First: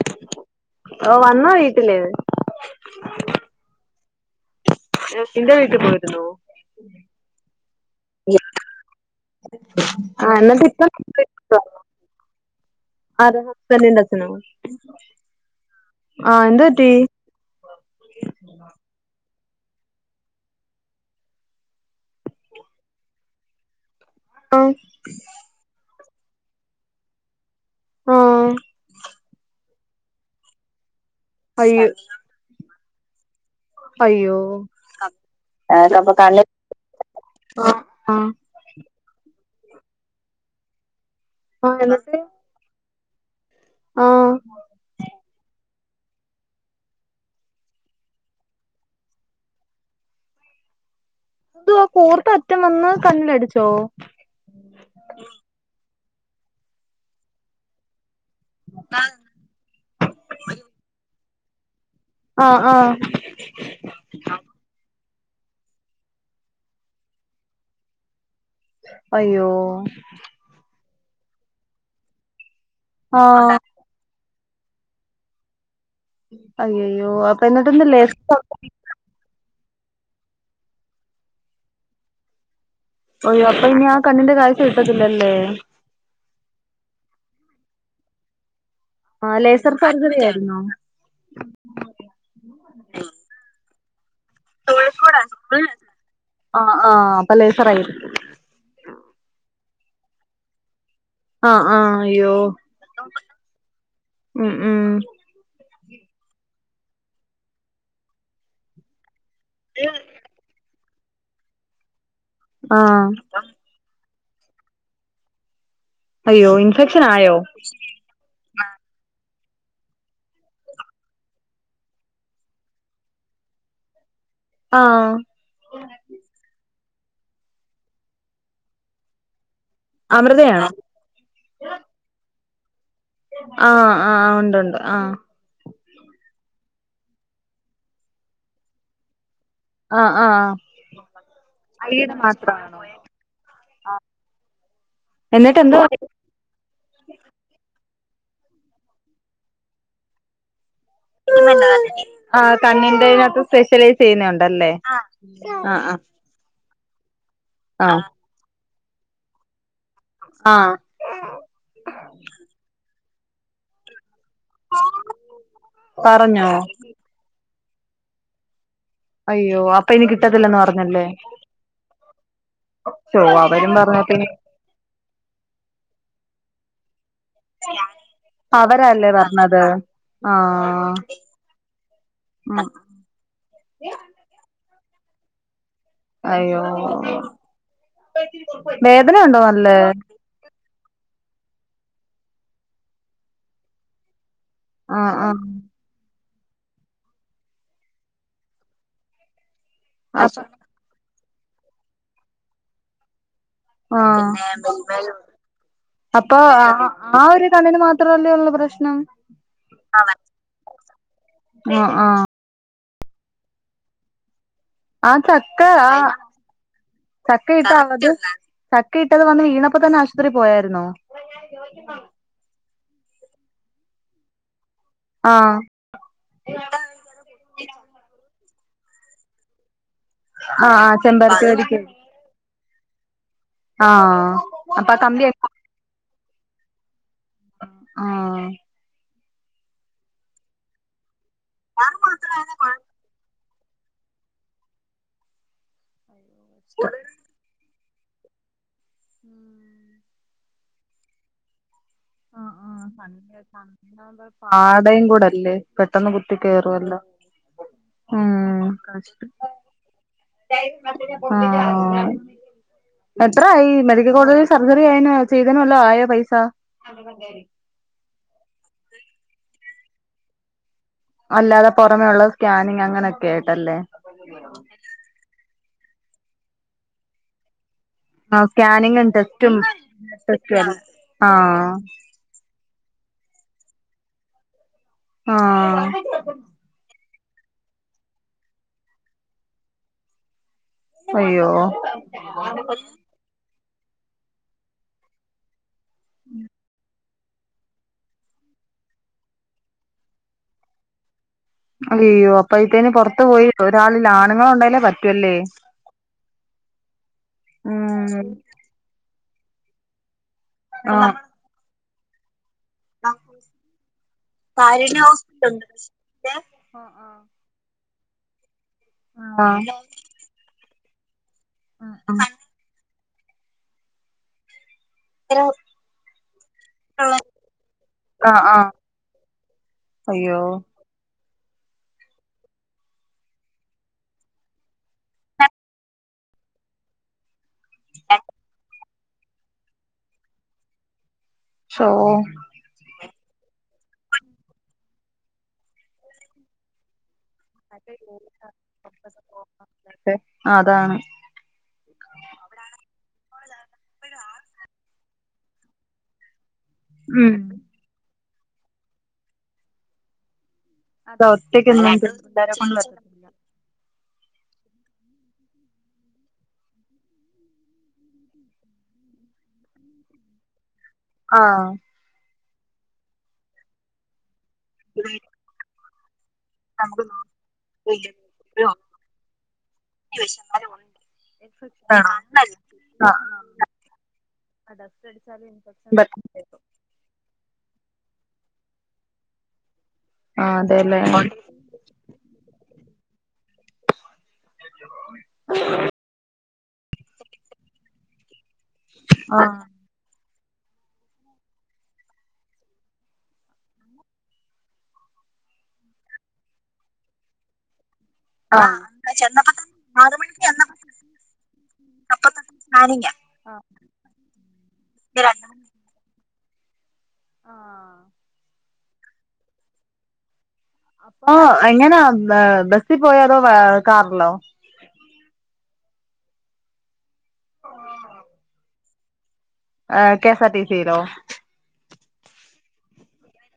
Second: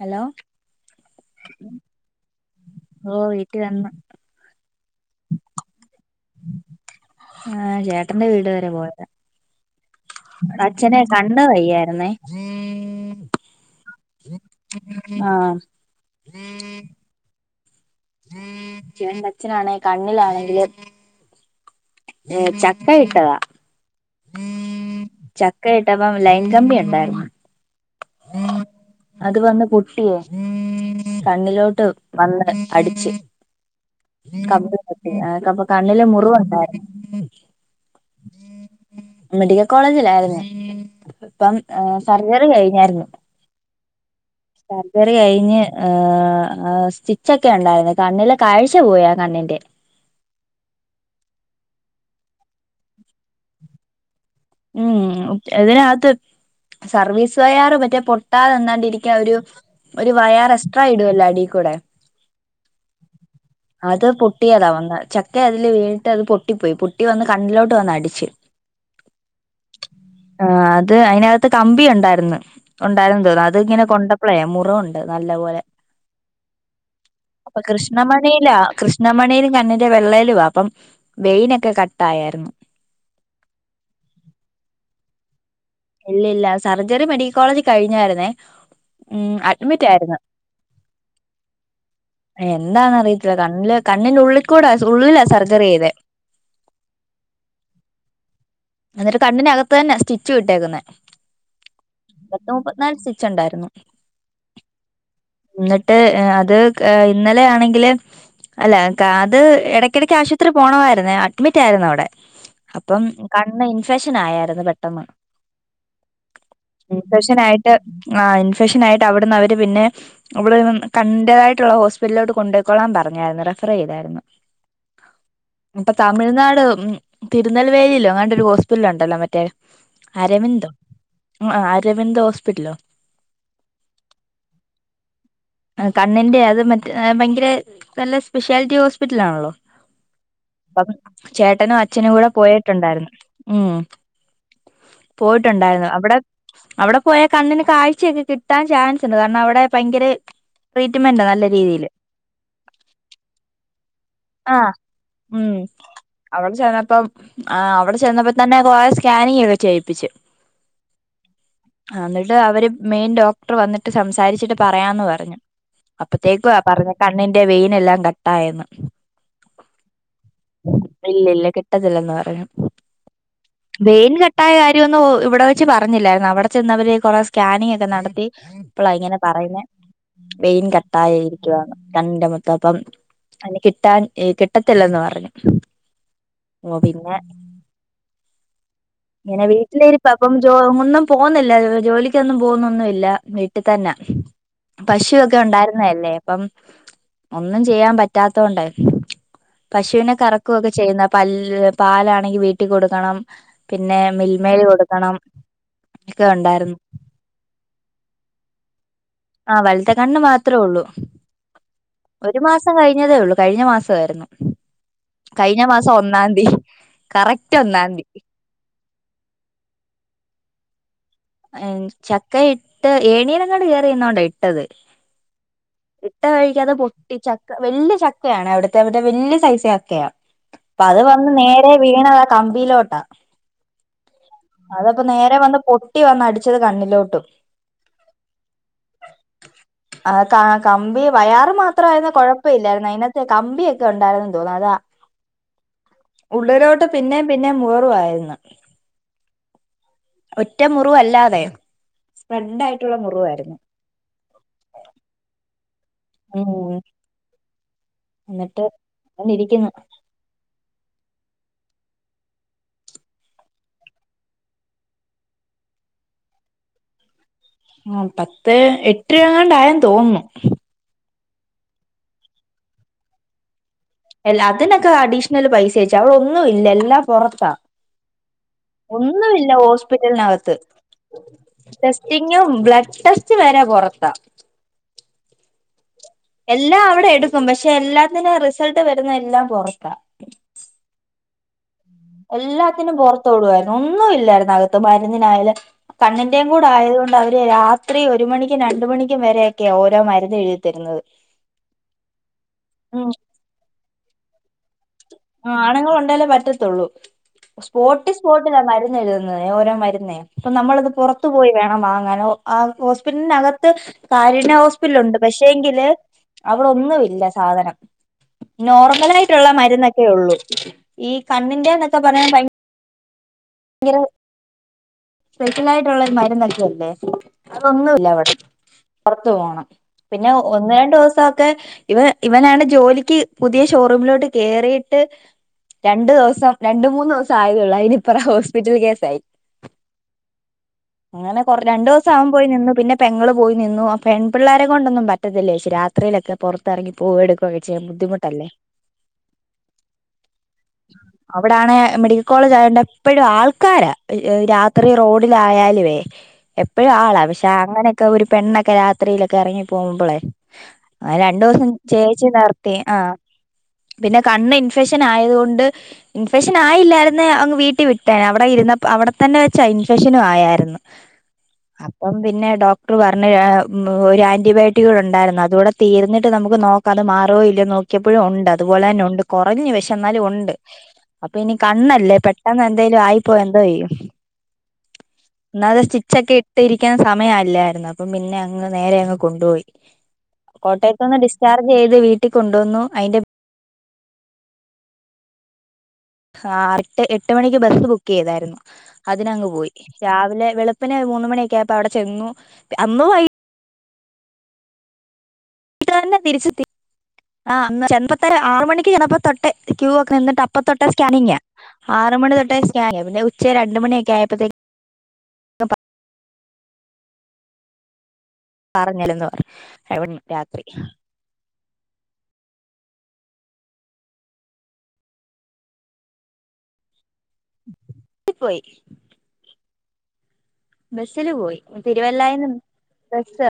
Hello ഓ വന്നോ വീട്ടില് ഓട്ട വ. ഇന്ത വിീട്ട പോ [unintelligible] ആ ചേട്ടന്റെ വീട് വരെ പോയട്ട. ആ എന്നട്ട ഇപ്പ കണ്ണ് [unintelligible] വയ്യായിരുന്നേ അതച്ന ആഹ് ആഹ എന്താറ്റീ [unintelligible] [unintelligible] ന്റെ അച്ഛനാണെ കണ്ണിലാണെങ്കില് [unintelligible] ഏ ചക്ക ഇട്ടതാ. ആ ചക്ക ഇട്ടപ്പ ലൈൻ കമ്പിണ്ടായിരുന്നു ആ അത് വന്ന്. കുട്ടിയെ അയ്യോ കണ്ണിലോട്ട് വന്ന് അടിച്ച്. അയ്യോ അക്കപ്പ കണ്ണില് മുറിവുണ്ടായി. ആ ആ മെഡിക്കൽ കോളേജിലായിരുന്നു ഇപ്പം ആ എന്നിട്ട് സർജറി കഴിഞ്ഞായിരുന്നു. ആ സർജറി കഴിഞ്ഞ്. സ്റ്റിച്ചൊക്കെ ഉണ്ടായിരുന്നു കണ്ണില്െ കാഴ്ച പോയ കണ്ണിന്റെ. അ ആ കോർത്ത അറ്റം വന്ന് കണ്ണിലടിച്ചോ. ഉം ഇതിനകത്ത് സർവീസ് വയറ് മറ്റേ. കിട്ടാതെ തന്നാണ്ടിരിക്കാ ഒരു ഒരു വയർ എറെസ്ട്രാ ഇടല്ലോ അടി കൂടെ. ആ ആ. അത് പൊട്ടിയതാ വന്ന ചക്ക അതില് വീട്ട് അത് പൊട്ടിപ്പോയി പൊട്ടി വന്ന് കണ്ണിലോട്ട് വന്നടിച്ച്. അയ്യോ. ആ് അത് അതിനകത്ത് കമ്പിയ ഉണ്ടായിരുന്നു ആ ഉണ്ടായിന്ന് തോന്നുന്നു അത് ഇങ്ങനെ കൊണ്ട. അളേ മുറുണ്ട് നല്ല പോോലെ. അയ്യയ്യോ അപ്പൊ എന്നിട്ട്ന്താ ലേ. നമ്മ മണലും കണ്ണിൻന്റെ വെള്ളയിലും അപ്പം വെയിനൊക്കെ കട്ട ആായായിരുന്നു. ഒയ്യോ അപ്പൊ ഇനി ആ കണ്ണിന്റെ കാഴ്ച കിട്ടത്തില്ലല്ലേ ഇല്ല ഇല്ല സർജറി മെഡിക്കൽ കോളേജ് കഴിഞ്ഞായിരുന്നേ ആ ഉം ലേസർ അഡ്മിറ്റ് ആയിരുന്നു സർജറി ആയിരുന്നോ എന്താന്ന് അറിയത്തില്ല കണ്ല് കണ്ണിന്റെ ഉള്ളിൽക്കൂടെ ഉള്ളില സർജറി ചെയ്ത് ആ ആഹ് പലേസറായിരിക്കും എന്നിട്ട് കണ്നകത്ത് തന്നെ സ്റ്റിച്ച് ഇ ട്ടേക്കുന്ന ആ ആ ഇ അയ്യോ പത്ത മുപ്പത്തിനാല് സ്റ്റിച്ച് ഉണ്ടായിരുന്നു ഉം ഉം ന്നിട്ട് അത് കെ ഇന്നലെ ആണെങ്കില് അല്ല അത് ഇടക്കിടക്ക് ആശുപത്രി പോണമായിുന്ന അഡ്മിറ്റ് ആയിരുന്നു അവിടെ ആ അപ്പം കണ്ണ് ഇൻഫെക്ഷൻ ആയരുന്നു പെട്ടെന്ന് അയ്യോ ആയോ ഇൻഫെക്ഷൻ ആയിട്ട് ആ ഇൻഫെക്ഷൻ ആയിട്ട് അവിടുന്ന് അവര് പിന്നെ ഇവിടെന്ന് കണ്ടതായിട്ടുള്ള ഹോസ്പിറ്റലിലോട്ട് കൊണ്ടയ്യിക്കോളാൻ പറഞ്ഞായിരുന്നു റഫർ ചെയ്തായിരുന്നു ആഹ ഇപ്പൊ തമിഴ്നാട് തിരുനെൽവേലിയിലോ അങ്ങാണ്ടരു ഹോസ്പിറ്റല ഉണ്ടല്ലോ മറ്റേ അമൃതയാണോ അരവിന്ദോ ആ അരവിദ് ഹോസ്പിറ്റലോ ആഹ ആ ഉണ്ട്ണ്ട് ആ കണ്ണിൻന്റെ അത് മറ്റ ഭയങ്കര നല്ല സ്പെഷ്യാലിറ്റി ഹോസ്പിറ്റൽ ആണല്ലോ ആഹ് ആഹ് അപ്പം ചേട്ടനും അച്ഛനും ഐയുടെ കൂടെ മാത്രമാണോ പോയിട്ടുണ്ടായിരുന്നു ഉം എന്നിട്ട് എന്തോ പോയിട്ടുണ്ടായിരുന്നു അവിടെ അവിടെ പോയാ കണ്ണിന് കാഴ്ചയൊക്കെ കിട്ടാൻ ചാൻസ്ണ്ട് കാരണം അവിടെ ഭയങ്കര ട്രീറ്റ്മെന്റാ നല്ല രീതിയില് ആ് കണ്ണിന്റെകത്ത് സ്പെഷ്യലൈസ് ആ ചെയ്യുന്നണ്ടല്ലേ ഉം ആ ആ അവിടെ ചെന്നന്നപ്പോം അവിടെ ചെന്നന്നപ്പോ തന്നെ കൊറെേ സ്കാനിങ് ഒക്കെ ചെയ്യിപ്പിച്ച് ആഹ എന്നിട്ട് അവര് മെയിൻ ഡോക്ടർ വന്നിട്ട് സംസാരിച്ചിട്ട് പറയാന്ന് പറഞ്ഞു പറഞ്ഞോ അപ്പത്തേക്കു ആ പറഞ്ഞ കണ്ണിന്റെ വെയിന എല്ലാം കട്ടായെന്ന് അയ്യോ അപ്പൊ ഇനി കിട്ടത്തില്ലന്ന് പറഞ്ഞല്ലേോ ഇല്ലില്ല കിട്ടത്തില്ലെന്ന് പറഞ്ഞു അവ വെയിൻ കെട്ടായ കാര്യമൊന്നും ഇവിടെ വെച്ച് പറഞ്ഞില്ലായിരുന്നു അവിടെ ചെന്നവര് കൊറ സ്കാനിങ് ഒക്കെ നടത്തി ഇപ്പളാ അവരല്ലേ ഇങ്ങനെ പറയുന്ന പറഞ്ഞത് വെയിൻ ആഹ് കട്ടായി ഇരിക്കുവാണ് കണ്ണിന്റെറെ ഉം മൊത്തൊപ്പം അ കിട്ടാൻ കിട്ടത്തില്ലന്ന് പറഞ്ഞു അയ്യോ ഓ പിന്നെ വേദന ഉണ്ടോ ഇങ്ങനെ നല്ലേ വീട്ടിലരിപ ഇപ്പം ജോ ഒന്നും പോകുന്നില്ല ജോലിക്കൊന്നും പോകുന്നൊന്നുമല്ല വീട്ടിൽ തന്നെ പശുവൊക്കെ ആഹ് ഉണ്ടായിരുന്നല്ലേ അപ്പം ഒന്നും ചെയ്യാൻ പറ്റാത്ത കൊണ്ട് പശുവിനെ ആഹ് കറക്കുകൊക്കെ ചെയ്യുന്ന പ പാലാണെങ്കി വീട്ടിൽ കൊടുക്കണം പിന്നെ ആ മിൽമേല് കൊടുക്കണം ഒക്കെ അപ്പൊ ഉണ്ടായിരുന്നു ആ ആ ഒരു കണ്ണിന് മാത്രല്ലേ ഉള്ള പ്രശ്നം ആഹ വലുത്തെ കണ്ണ് മാത്രേ ഉള്ളൂ ആ ആ ഒരു മാസം കഴിഞ്ഞതേ ഉള്ളൂ കഴിഞ്ഞ മാസമായിരുന്നു ആഹ് കഴിഞ്ഞ ചക്ക ആ മാസം ഒന്നാം തീയതി ചക്ക കറക്റ്റ് ഇട്ട ഒന്നാം ആത് തീയതി ചക്ക ഇട്ടത് വന്നി വീണപ്പപ്പോ തന്നെ ആശുപത്രിയി പോയരുന്നോ ചക്ക ഇട്ട് ഏണീനങ്ങാട് കയറി ചെയുന്ന കൊണ്ടോ ഇട്ടത് ആ എട്ട വഴിക്കാതെ പോ ചക്ക വലിയ ചക്കയാണ് അവിടുത്തെ അവിടുടെ വലിയ സൈസ് ചക്കയാണ് ആ അപ്പ ആ അത് വന്ന് ചെമ്പരത്തി നേരെ വരിക്ക് വീണതാ കമ്പിയിലോട്ടാ ആ അപ്പൊ ആ അതപ്പോ കമ്പി ആ നേരെ വന്ന് പൊട്ടി വന്ന് അടിച്ചത് കണ്ണിലോട്ടും ആ ആ കകമ്പി വയാർ മാത്രമായിരുന്ന കൊഴപ്പല്ലായിരുന്നു അതിനത്തെ കമ്പിയൊക്കെ ഉണ്ടായിരുന്നുെന്ന് തോന്നുന്നു അതാ ഉള്ളിലോട്ട് പിന്നേ പിന്നെ മുഖ വായിരുന്നു ഉം ഒറ്റ മുറിവല്ലാതെ ആ സ്പ്രെഡ് ആ ആയിട്ടുള്ള കണ്ണിന്റെ മുറിവായിരുന്നു കണ്ണിന്റെ അവിടെ പാടയും കൂടല്ലേ പെട്ടെന്ന് കുത്തി ഉം കയറുംല്ലോ എന്നിട്ട് ഇങ്ങനെ ഇരിക്കുന്നു ആഹ് എത്രായി മെഡിക്കൽ കോളേജിൽ സർജറി ആയന ചെയ്തന് വല്ലോ ആയോ പൈസ ആ പത്ത് എട്ട് രൂപങ്ങണ്ടായെന്ന് തോന്നുന്നു അല്ലാതെ പുറമെയുള്ള സ്കാനിങ് അങ്ങനെയൊക്കെ ആയിട്ടല്ലേ അല്ല അതിനൊക്കെ അഡീഷണൽ പൈസചേച്ചി അവിടെ ഒന്നുമില്ല എല്ലാം പൊറത്ത ആ സ്കാനിങ്ങും ഒന്നുമില്ല ടെസ്റ്റും ഹോസ്പിറ്റലിനകത്ത് ടെസ്റ്റും അല്ല ആഹ് ടീസ്റ്റിംഗ് ബ്ലഡ് ടെസ്റ്റ് വരെ പൊറത്താ ആഹ് എല്ലാം അവിടെ എടുക്കും പക്ഷെ എല്ലാത്തിനും റിസൾട്ട് വരുന്ന എല്ലാം പൊറത്ത അയ്യോ എല്ലാത്തിനും പുറത്തോടുആയിരുന്നു ഒന്നുമില്ലായിരുന്നു അകത്ത് മരുന്നിനായാലും കണ്ണിന്റെയും കൂടെആയത് കൊണ്ട് അവര് രാ രാത്രി ഒരു മണിക്കും രണ്ട് മണിക്കും വരെയൊക്കെയ ഓരോ മരുന്ന് എഴുതിത്തരുന്നത് അയ്യോ അപ്പോഴത്തിന് പുറത്തു പോയി ഒരാളിൽ ആണുങ്ങളൾണ്ടായലേ പറ്റ ആ ആണുങ്ങൾ ഉണ്ടാലേ പറ്റത്തുള്ളൂ സ്പോട്ട് ഉം സ്പോട്ടിലാ മരുന്ന് എഴുതുന്നത് ഓരോ മരുന്നേ അപ്പൊ നമ്മളത് ആഹ് പുറത്തു പോയി വേണം വാങ്ങാനോ ഒ ആ ഹോസ്പിറ്റലിനകത്ത് കാരുണ്യ ഹോസ്പിറ്റലുണ്ട് പക്ഷേ എങ്കിൽ ആഹ് അവിടൊന്നുംഇല്ല സാധനം നോർമൽ ആയിട്ടുള്ള ആഹ് മരുന്നൊക്കെ ഉള്ളൂ ഈ കണ്ണിന്റെ എന്നൊക്കെ പറഞ്ഞാൽ ഭയ ങ്കര [inaudible] സ്പെഷ്യൽ ആയിട്ടുള്ള ഒരു മരുന്നൊക്കെ ഇല്ലേ അതൊന്നുല്ല ഇവിടെ ആഹ് പൊറത്തു പോവണം പിന്നെ അയ്യോ ഒന്ന് രണ്ടു ദിവസൊക്കെ ഇവ ഇവനാണ് ജോലിക്ക് പുതിയ ഷോറൂമിലോട്ട് കേയറിയിട്ട് രണ്ടു ദിവസം രണ്ട് മൂന്ന് ദിവസം ആയതുള്ളൂ അയിന് ഇപ്പ റം ഹോസ്പിറ്റൽ കേസായി അങ്ങനെ കുറെ ശോ രണ്ടുദിവസം അവൻ പോയി നിന്നു പിന്നെ പെങ്ങൾ പോയി നിന്നു ആ പെൺ പിള്ളേരെ കൊണ്ടൊന്നും പറ്റത്തില്ലേച്ചി രാത്രിയിലൊക്കെ പുറത്തിറങ്ങി പോവോ എടുക്കൊ വി [inaudible] അതാണ് അവിടാണെ മെഡിക്കൽ കോളേജ് ആയോണ്ട് എപ്പോഴും ആൾക്കാരാ രാത്രി റോഡിലായാലുവേ എപ്പോഴും ആളാ ഉം പക്ഷെ അങ്ങനെ ഒക്കെ ഒരു പെണ്ണൊക്കെ രാത്രിയിലൊക്കെ എറങ്ങി പോകുമ്പോളേ ആ അത് രണ്ടു ദിവസം ഒറ്റക്കൊന്നും ചേച്ചി എല്ലാരെ നിർത്തി കൊണ്ട് ആഹ് പറ്റത്തില്ല പിന്നെ കണ്ണ് ഇൻഫെക്ഷൻ ആയത് കൊണ്ട് ഇൻഫെക്ഷൻ ആയില്ലായിരുന്നെ അങ്ങ് വീട്ടിൽ വി അവിടെ ഇരുന്നപ്പ അവിടെത്തന്നെ വെച്ച ഇൻഫെക്ഷനും ആയാരുന്നു ആഹ് അപ്പം പിന്നെ ഡോക്ടർപറഞ്ഞു ഒരു ആന്റിബയോട്ടിക് ഉണ്ടായിരുന്നു അതുകൂടെ തീർന്നി ട്ട് നമുക്ക് നോക്കാം അത് മാറോ ഇല്ലയോ നോക്കിയപ്പോഴും ഒണ്ട് അതുപോലെ തന്നെ ഒണ്ട് കുറഞ്ഞു പക്ഷെ എന്നാലും ഒണ്ട് അപ്പൊ ഇനി ഫ്രിക്ഷൻ കണ്ണല്ലേ പെട്ടെന്ന് തന്നെ വല്ലോ ആയിപോയാ എന്ത് ചെയ്യും ഡസ്റ്റ് അടിച്ചാല് ഇൻഫെക്ഷൻ പറ്റും ഇരിക്കാൻ സമയല്ലായിരുന്നു അപ്പ പിന്നെ അങ്ങ് നേരെ അങ്ങ് കൊണ്ടു പോയി ആഹ് അതെല്ലേ കോട്ടയത്ത്ന്ന് ഡിചാർജ് ചെയ്ത് വീട്ടിൽ കൊണ്ടുവന്നു അതിന്റെ പി ആ എട്ട് എട്ട് മണിക്ക് ബസ്സ് ബുക്ക് ചെയ്തായിരുന്നു അതിനങ്ങ് ആഹ് പോയി രാവിലെ വെളുപ്പിന് മൂന്ന് മണിയൊക്കെ ആയപ്പ അവിടെ ചെന്നു അന്ന് വൈ വീട്ട തന്നെ തിരിച്ചെത്തി ആ അ ആറ മണിക്ക്ഞാപ്പ തൊട്ട ക്യൂ ഒക്കെ നിിട്ട് അപ്പം തൊട്ട സ്കാനിങ്്യാ ആറ് മണി തൊട്ടേ സ്കാനിംഗ് പിന്നെ ഉച്ച രണ്ടുമണിയൊക്കെ ആയപ്പോത്തെ പി ആ പറഞ്ഞിരുന്നു രാത്രി അപ്പൊ എങ്ങനാ ബസിൽ പോയാലോ കാറിലോ പോയി ആഹ് കേസാർടീസി ബസ്സില് പോയി തിരുവല്ലായിന്നു ബസ്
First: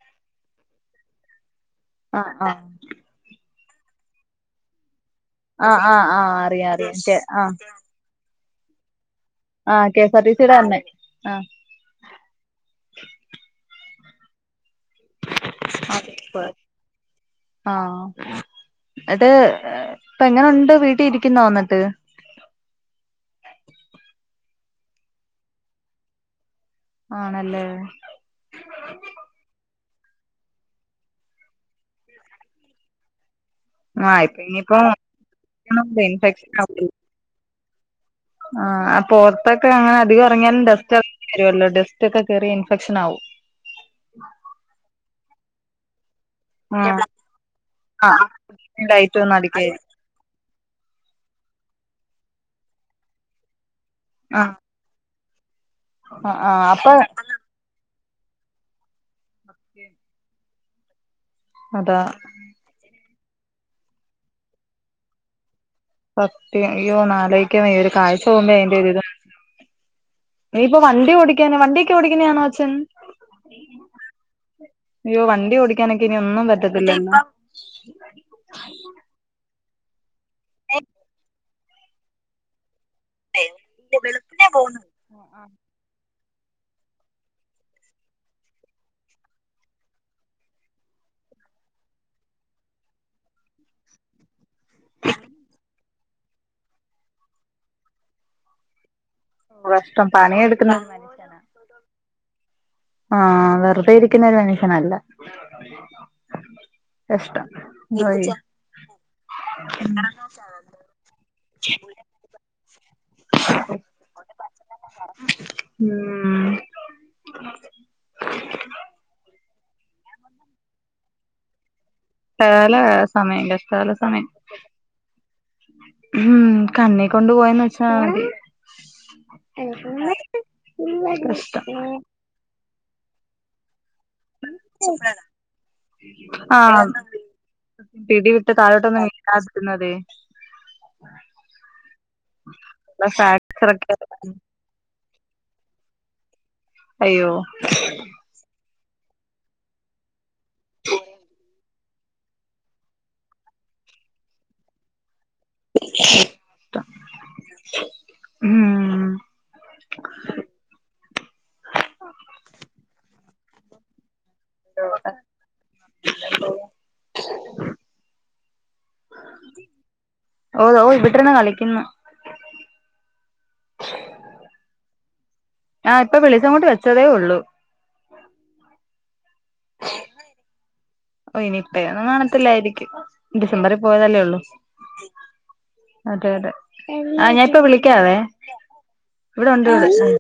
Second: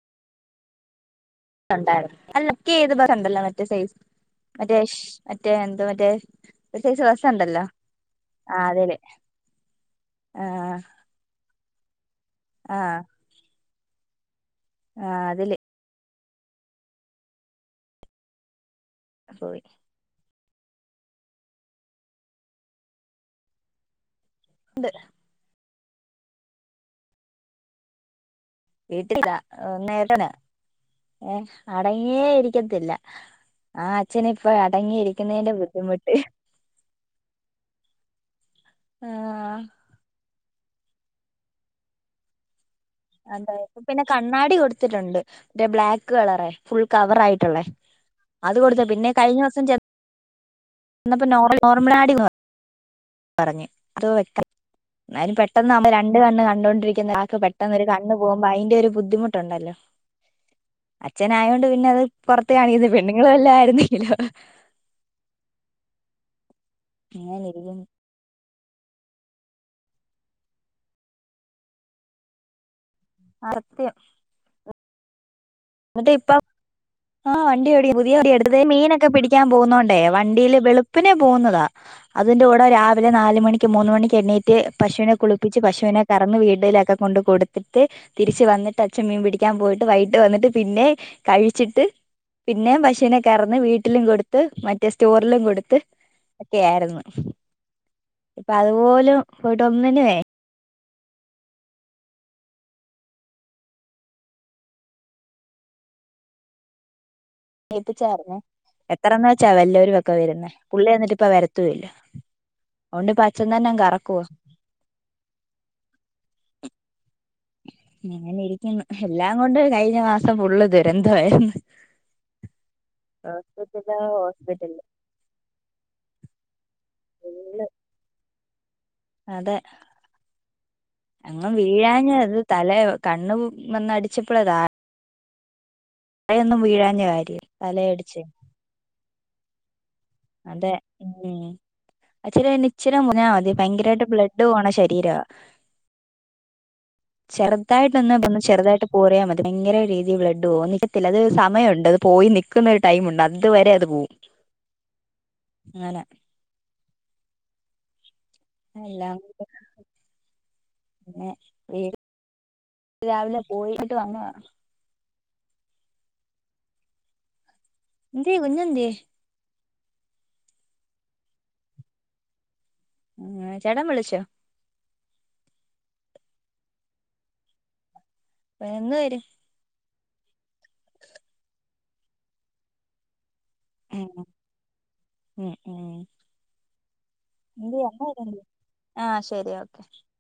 ആഹ് ആഹ് അല്ലക്കെ ഏത് പ ഉണ്ടല്ലോ മറ്റേ സൈസ് മറ്റേ മറ്റേ ആഹ് എന്തോ ആഹ് മറ്റേ ആഹ് അറിയാം അറിയാം പ്രത്യേകിച്ച് ആഹ് രസുണ്ടല്ലോ ആ അതെല്ലേ ആഹ് കെ എസ് ആർ ടി സിയുടെ തന്നെ ആഹ് ആഹ് ആഹ് അതില് അതെ ആഹ് അത് പോയി ഇപ്പൊ എങ്ങനെ ഉണ്ട് വീട്ടിൽ ഇരിക്കുന്നോ ന്നിട്ട് എന്ത് ആണല്ലേ വീട്ടിലില്ല ഒന്ന നേട്ടന് ഏ അടങ്ങിയേ ഇരിക്കത്തില്ല ആ ആഹ് അച്ഛന് ഇപ്പ ഇപ്പൊ അടങ്ങിയിരിക്കുന്നതിന്റെ ബുദ്ധിമുട്ട് ക്കെ ആ അപ്പൊ ആഹ് പുറത്തൊക്കെ അങ്ങനെ അധികം ഇറങ്ങിയാലും ഡസ്ട്ടൊക്കെ കേറി ഇൻഫെക്ഷൻ ആവും അതായപ്പ പിന്നെ കണ്ണാടി കൊടുത്തിട്ടുണ്ട്റ്റേ ബ്ലാക്ക് കളറ ഫുൾ ആഹ് കവർ ആയിട്ടുള്ളേ ആഹ് അത് കൊടുത്ത പിന്നെ ലൈറ്റ് ഒന്നും കഴിഞ്ഞ ദിവസം അടിക്കായി ച എന്നന്നപ്പോ നോർമൽ ആടി പോ [unintelligible] പറഞ്ഞു അതോ വെ ആഹ് എായാലും പെട്ടെന്ന് നമ്മൾ രണ്ട ആഹ് കണ്ണ് ആഹ് അപ്പൊ കണ്ടൊണ്ടിരിക്കുന്നരാൾക്ക് പെട്ടെന്ന് ഒരു കണ്ണ് പോകുമ്പോ അയ്‌ന്റെ ഒരു ബുദ്ധിമുട്ടുണ്ടല്ലോ അച്ഛനയതോൊണ്ട് പിന്നെ അതാ അത് പുറത്ത് കാണിക്കുന്ന പെണ്ണുങ്ങൾെല്ലാം ആയിരുന്നല്ലോ സത്യം അയ്യോ അങ്ങനെ ഒന്നാലോയ്ക്കൻ വയ്യ ഇരിക്കുന്നു ഒരു കാഴ്ച ഇപ്പോൾ വണ്ടിയോടിക്കാനൊക്ക്വ വണ്ടിയൊടിക്കുന്നയാണോ അച്ഛൻ അത്യം അയ്യോ വണ്ടി ഓടിക്കാനൊക്കെ ഇനി ഒന്നും പറ്റത്തില്ലല്ലോ ആ വണ്ടിയോടി പുതിയ എടുത്ത് മീനൊക്കെ പിടിക്കാൻ പോവുന്നോണ്ടേ വണ്ടിയിൽ വെളുപ്പിനെ പോകുന്നതാ അതിന്റെ കൂടെ രാവിലെ നാല മണിക്ക് മൂന്ന് മണിക്ക് എണ്ണീറ്റ് പശുവിനെ കുളിപ്പി പ്പിച്ച് പശുവിനെ കറന്ന് വീടിലൊക്കെ കൊണ്ട് കൊടുത്തിട്ട് തിരിച്ച് വന്നിട്ട് അച്ഛൻ മീൻ പിടിക്കാൻ പോയിട്ട് വൈകിട്ട് വന്നിട്ട് പിന്നെ കഴിച്ചിട്ട് പിന്നെ പശീവിനെ കറന്ന് വീട്ടിലും കൊടുത്ത് മറ്റേ സ്റ്റോറിലും കൊടുത്ത് ഒക്കെയ ആയിരുന്നു ഇപ്പൊ അതുപോലും പോയിട്ട് ഇഷ്ടം ഒന്നിനുവേ പണിയെടുക്കുന്ന മനുഷ്യാണ് ആഹ് വെറുതെ ഇരിക്കുന്നരു മനുഷ്യനല്ല കഷ്ട്ടം കേൾപ്പിച്ചയിരുന്നേ എത്രെന്ന വെച്ചാ വല്ലരും ഒക്കെ വരുന്നേ പുള്ളി എന്നിട്ട് ഇപ്പ വരത്തൂല്ലോ അതോണ്ട് പച്ച തന്നെ കറക്കുവ ഉം അങ്ങന ഇരിക്കുന്നു എല്ലാം കൊണ്ട് കഴിഞ്ഞ മാസം ഫുള്ളു ദുരന്തമായിരുന്നു കാല സമയം കഷ്ടകാല ഹോസ്പിറ്റലോ സമയം ഹോസ്പിറ്റല് ഉം കണ്ണി കൊണ്ട് പോയന്ന് ഫുള്ള് വെച്ചാ മതി അതെ അങ്ങ് കഷ്ടം വീഴാഞ്ഞ അത് തലെ കണ്ണും വന്നടിച്ചപ്പളതാത്ത [inaudible] ആഹ് വീഴാഞ്ഞ കാര്യം തലയടിച്ച് പിടി ഇട്ട് കാലോട്ടൊന്നും [inaudible] അതെ [inaudible] അച്ചിരി നിച്ചിര മുറിഞാമതി ഫ്രാക്ചർ ഒക്കെ ഭയങ്കരായിട്ട് ബ്ലഡ് പോണ ശരീരാ ഹ്.. അയ്യോ ചെറുതായിട്ട് ഒന്നുവീണു ചെറുതായിട്ട് ഓറിയാ മതി ഭയങ്കര രീതിൽ ബ്ലഡ് പോകും നിക്കത്തില്ല അത് സമയമുണ്ട് അത് പോയി നിക്കുന്നൊരു ടൈമുണ്ട്. അതുവരെ അത് പോവും അങ്ങനെ [inaudible] ഉം എല്ലാം കൊണ്ടു [inaudible] പിന്നെ വേ [inaudible] രാവിലെ പോയിട്ട് വന്നതാണ് പില്ലോ [unintelligible] എന്തെ.. കുഞ്ഞെന്തിയെ.. ഓ ഓ ഇബ്ടെര്ന്ന്കളിക്കുന്നു ങ് ആ ചേട്ടൻ വിളിച്ചോ.. ആ ഇപ്പ വിളിച്ചോണ്ട് വച്ചതേ ഉള്ളൂ വ എങ്ങ് വരും [inaudible] ഓ യിനിപ്പയൊന്നും കാണത്തില്ലായിരിക്കും ഡിസംബറിൽ പോയതല്ലേ ഉം ഉള്ളൂ. ഉം ഉം അതെ അതെ ആഹ് ഞാാനിപ്പ എന്തേ അമ്മ വിളിക്കാവേ. വരണ്ടേ ആ ഇവിടെ ശരി ഓക്കെ ഉണ്ട് [inaudible]